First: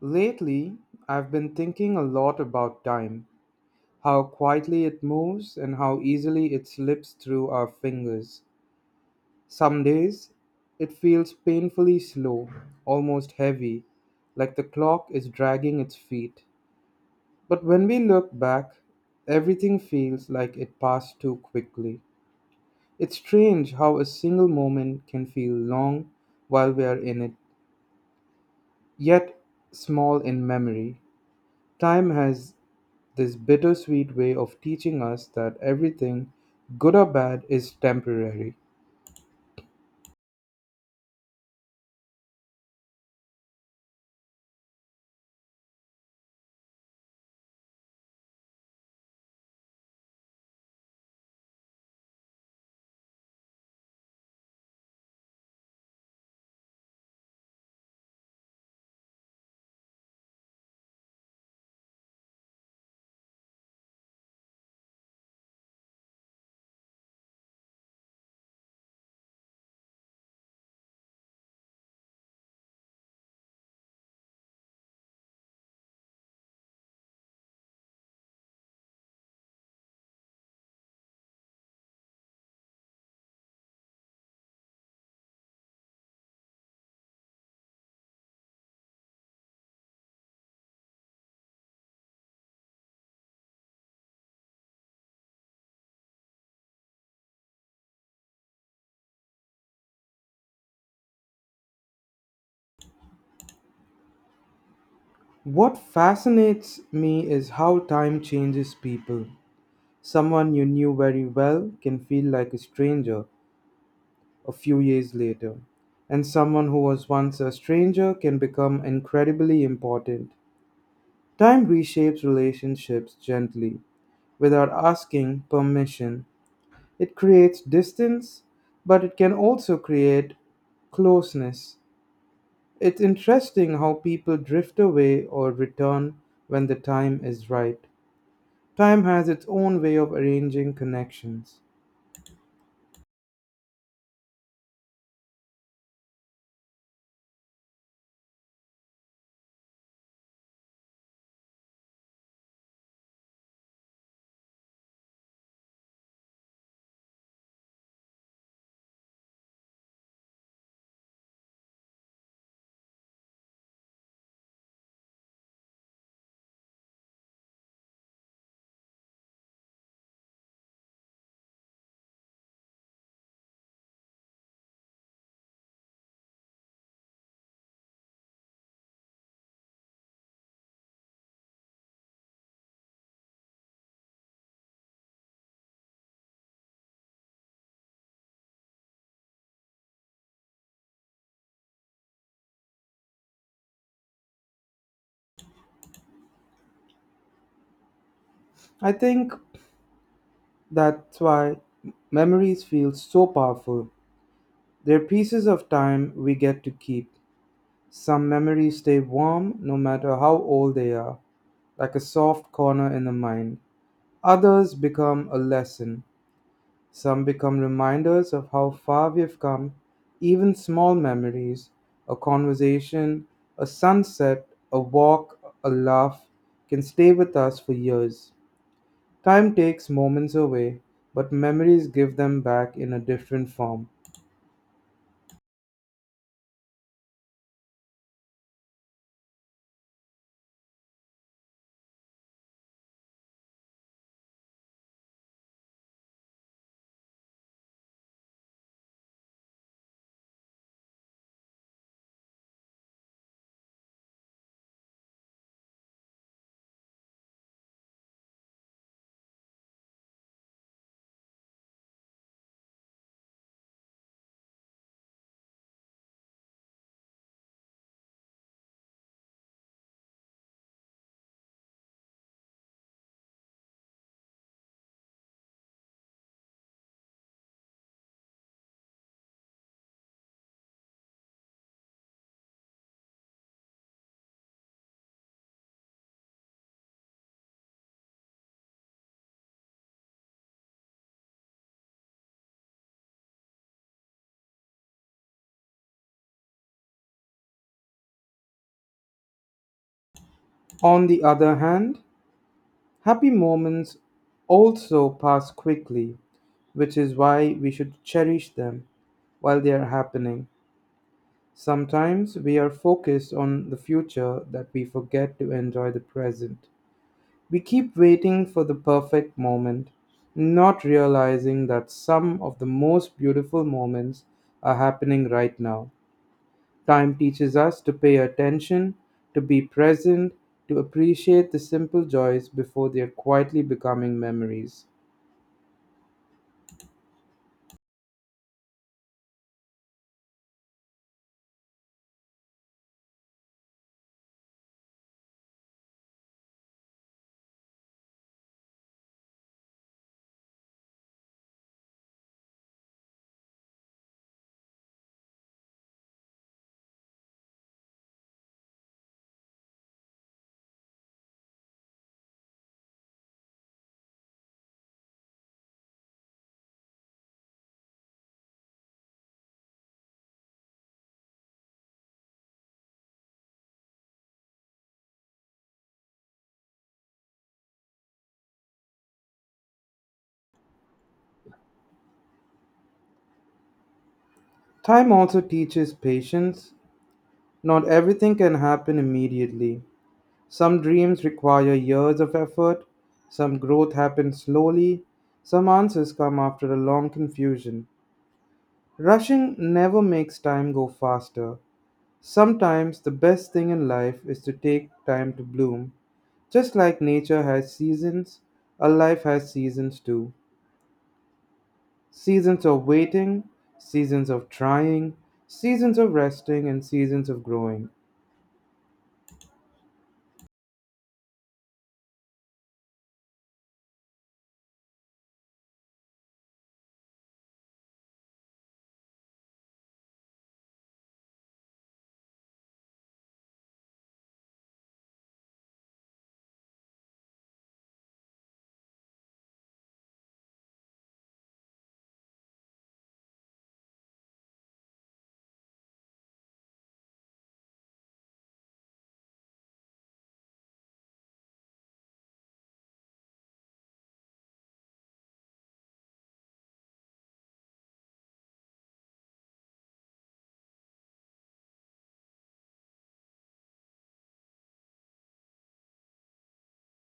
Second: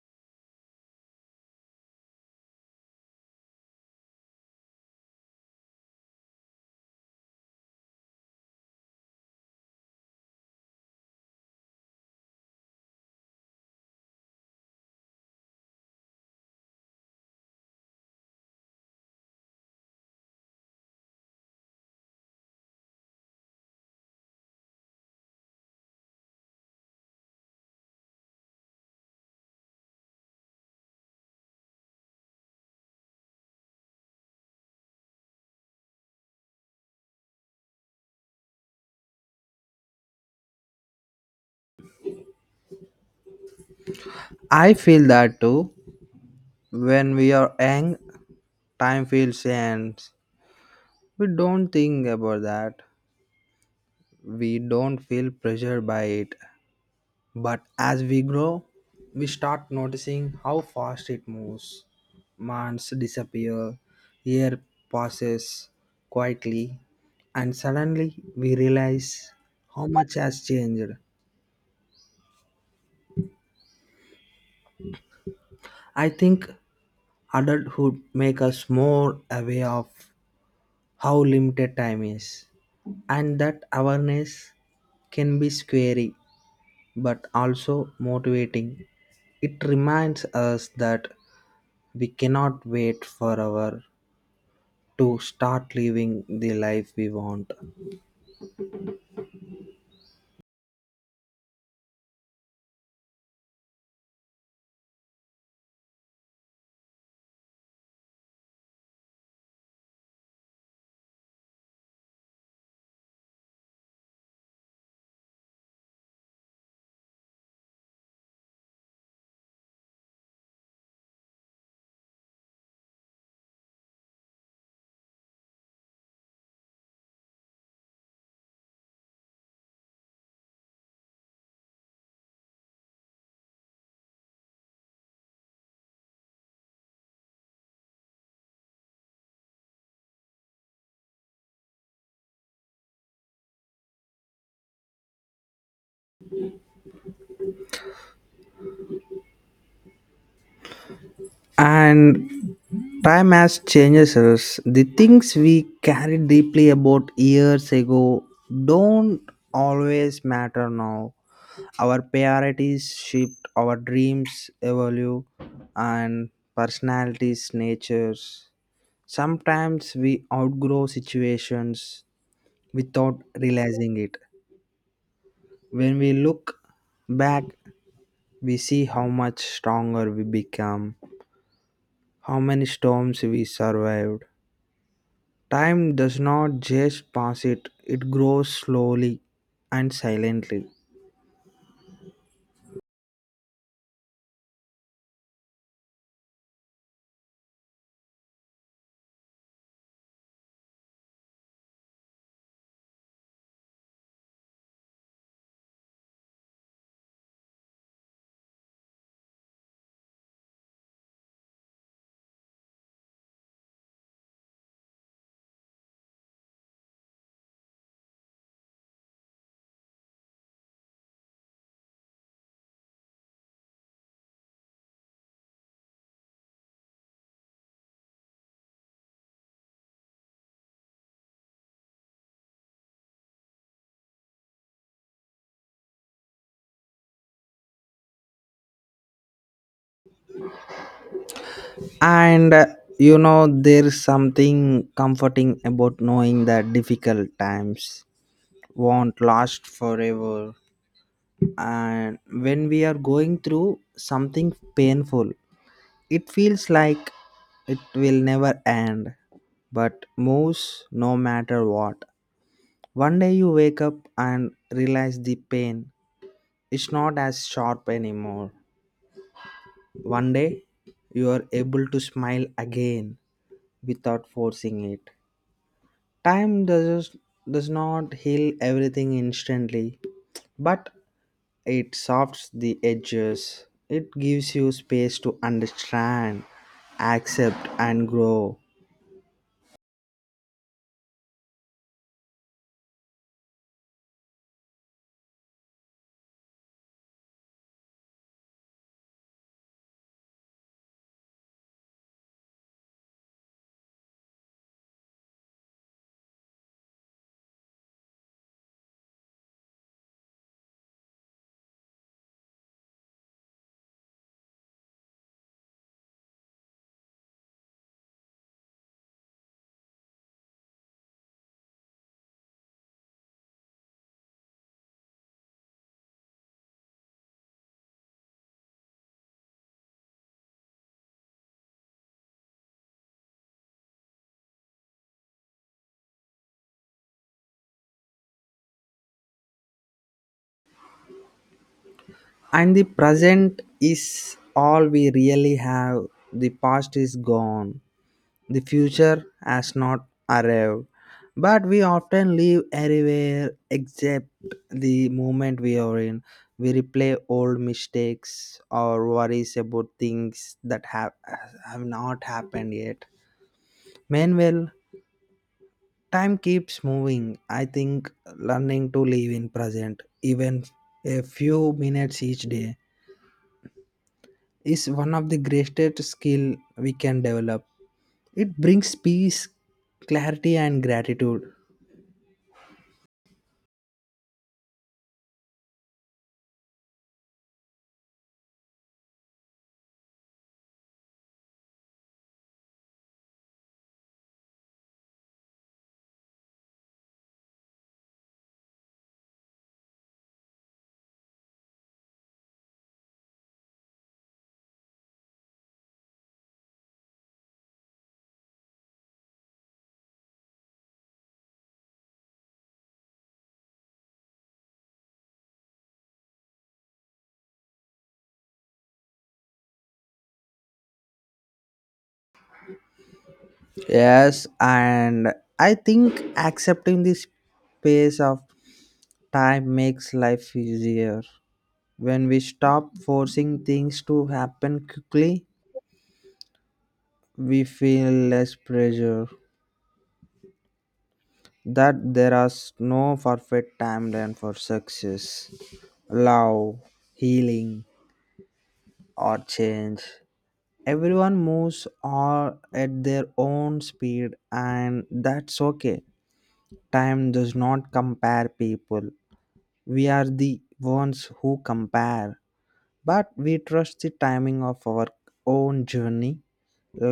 Lately, I've been thinking a lot about time, how quietly it moves and how easily it slips through our fingers. Some days, it feels painfully slow, almost heavy, like the clock is dragging its feet. But when we look back, everything feels like it passed too quickly. It's strange how a single moment can feel long while we are in it, yet small in memory. Time has this bittersweet way of teaching us that everything, good or bad, is temporary. I feel that too. When we are young, time feels ends. We don't think about that. We don't feel pressured by it. But as we grow, we start noticing how fast it moves. Months disappear, year passes quietly, and suddenly we realize how much has changed. I think adulthood make us more aware of how limited time is, and that awareness can be scary but also motivating. It reminds us that we cannot wait forever to start living the life we want, What fascinates me is how time changes people. Someone you knew very well can feel like a stranger a few years later, and someone who was once a stranger can become incredibly important. Time reshapes relationships gently without asking permission. It creates distance, but it can also create closeness. It's interesting how people drift away or return when the time is right. Time has its own way of arranging connections. and time has changes us. The things we carry deeply about years ago don't always matter now. Our priorities shift, our dreams evolve, and personalities natures. Sometimes we outgrow situations without realizing it. When we look back, we see how much stronger we become, how many storms we survived. Time does not just pass it, it grows slowly and silently. I think that's why memories feel so powerful. They're pieces of time we get to keep. Some memories stay warm no matter how old they are, like a soft corner in the mind. Others become a lesson. Some become reminders of how far we have come, even small memories: a conversation, a sunset, a walk, a laugh, can stay with us for years. Time takes moments away, but memories give them back in a different form. And uh, there's something comforting about knowing that difficult times won't last forever. And when we are going through something painful, it feels like it will never end, but moves no matter what. One day you wake up and realize the pain is not as sharp anymore. One day you are able to smile again without forcing it. Time does not heal everything instantly, but it softs the edges. It gives you space to understand, accept, and grow. On the other hand, happy moments also pass quickly, which is why we should cherish them while they are happening. Sometimes we are focused on the future that we forget to enjoy the present. We keep waiting for the perfect moment, not realizing that some of the most beautiful moments are happening right now. Time teaches us to pay attention, to be present, to appreciate the simple joys before they are quietly becoming memories. And the present is all we really have. The past is gone. The future has not arrived. But we often live everywhere except the moment we are in. We replay old mistakes or worries about things that have not happened yet. Meanwhile, time keeps moving. I think learning to live in present, even a few minutes each day, is one of the greatest skill we can develop. It brings peace, clarity, and gratitude. Time also teaches patience. Not everything can happen immediately. Some dreams require years of effort, some growth happens slowly, some answers come after a long confusion. Rushing never makes time go faster. Sometimes the best thing in life is to take time to bloom. Just like nature has seasons, a life has seasons too. Seasons of waiting, seasons of trying, seasons of resting, and seasons of growing. Yes, and I think accepting this pace of time makes life easier. When we stop forcing things to happen quickly, we feel less pressure, that there is no perfect timeline for success, love, healing, or change. Everyone moves all at their own speed, and that's okay. Time does not compare people. We are the ones who compare, but we trust the timing of our own journey.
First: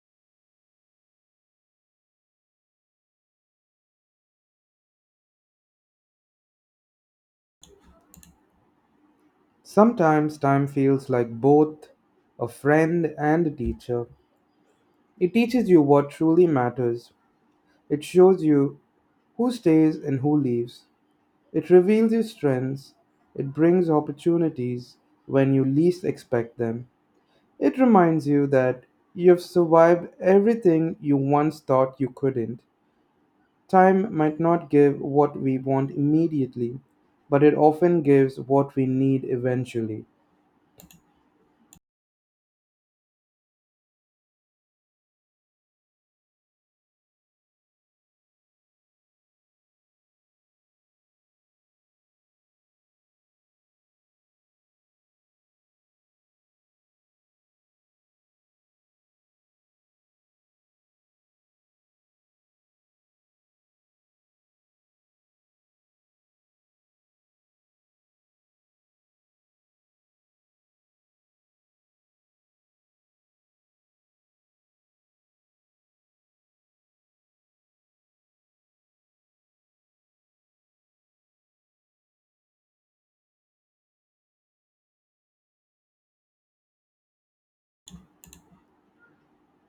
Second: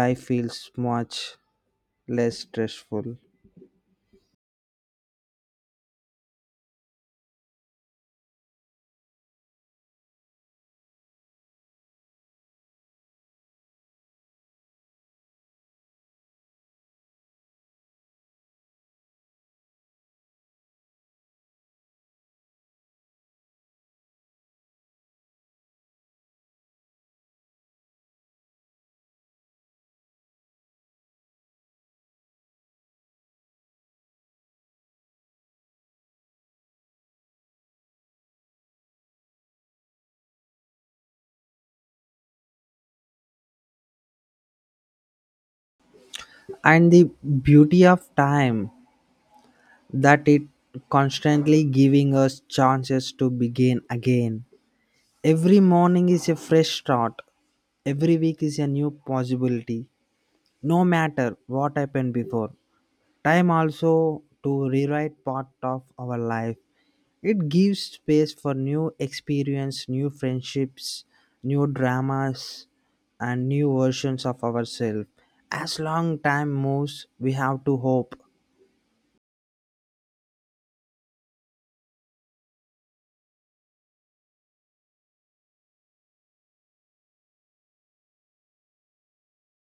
Life feels much less stressful. Sometimes time feels like both a friend and a teacher. It teaches you what truly matters. It shows you who stays and who leaves. It reveals your strengths. It brings opportunities when you least expect them. It reminds you that you have survived everything you once thought you couldn't. Time might not give what we want immediately, but it often gives what we need eventually. And the beauty of time that it constantly giving us chances to begin again. Every morning is a fresh start. Every week is a new possibility. No matter what happened before, time also to rewrite part of our life. It gives space for new experience, new friendships, new dramas, and new versions of ourselves. As long time moves, we have to hope.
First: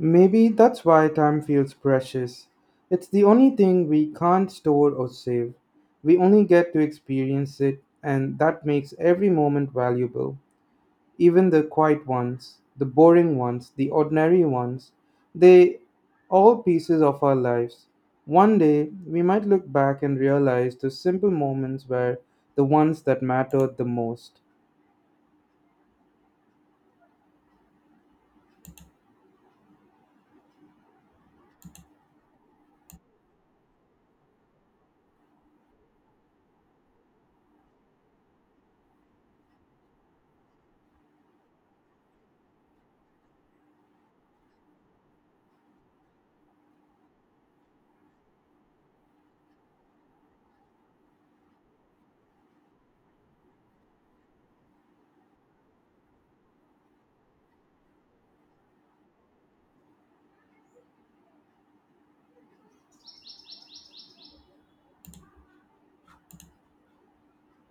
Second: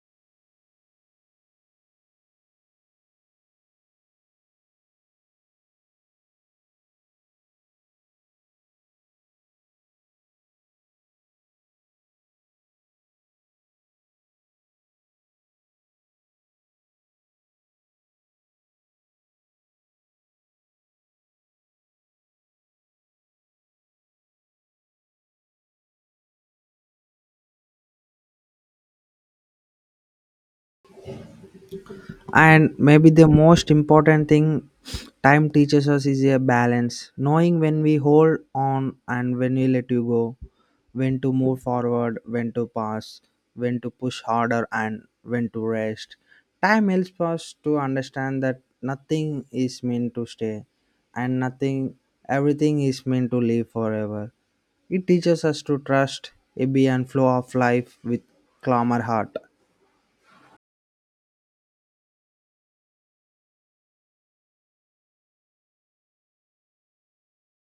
Maybe that's why time feels precious. It's the only thing we can't store or save. We only get to experience it, and that makes every moment valuable. Even the quiet ones, the boring ones, the ordinary ones, they all pieces of our lives. One day, we might look back and realize the simple moments were the ones that mattered the most. And maybe the most important thing time teaches us is a balance, knowing when we hold on and when we let you go, when to move forward, when to pass, when to push harder, and when to rest. Time helps us to understand that nothing is meant to stay, and nothing everything is meant to live forever. It teaches us to trust a be and flow of life with calmer heart.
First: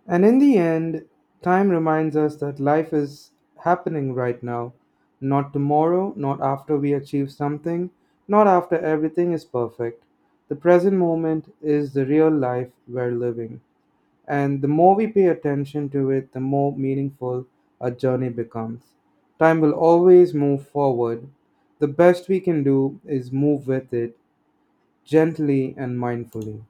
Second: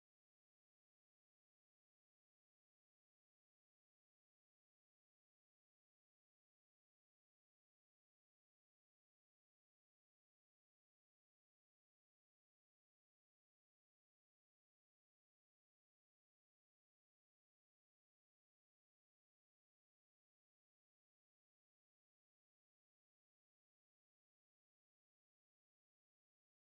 And in the end, time reminds us that life is happening right now, not tomorrow, not after we achieve something, not after everything is perfect. The present moment is the real life we're living. And the more we pay attention to it, the more meaningful our journey becomes. Time will always move forward. The best we can do is move with it gently and mindfully.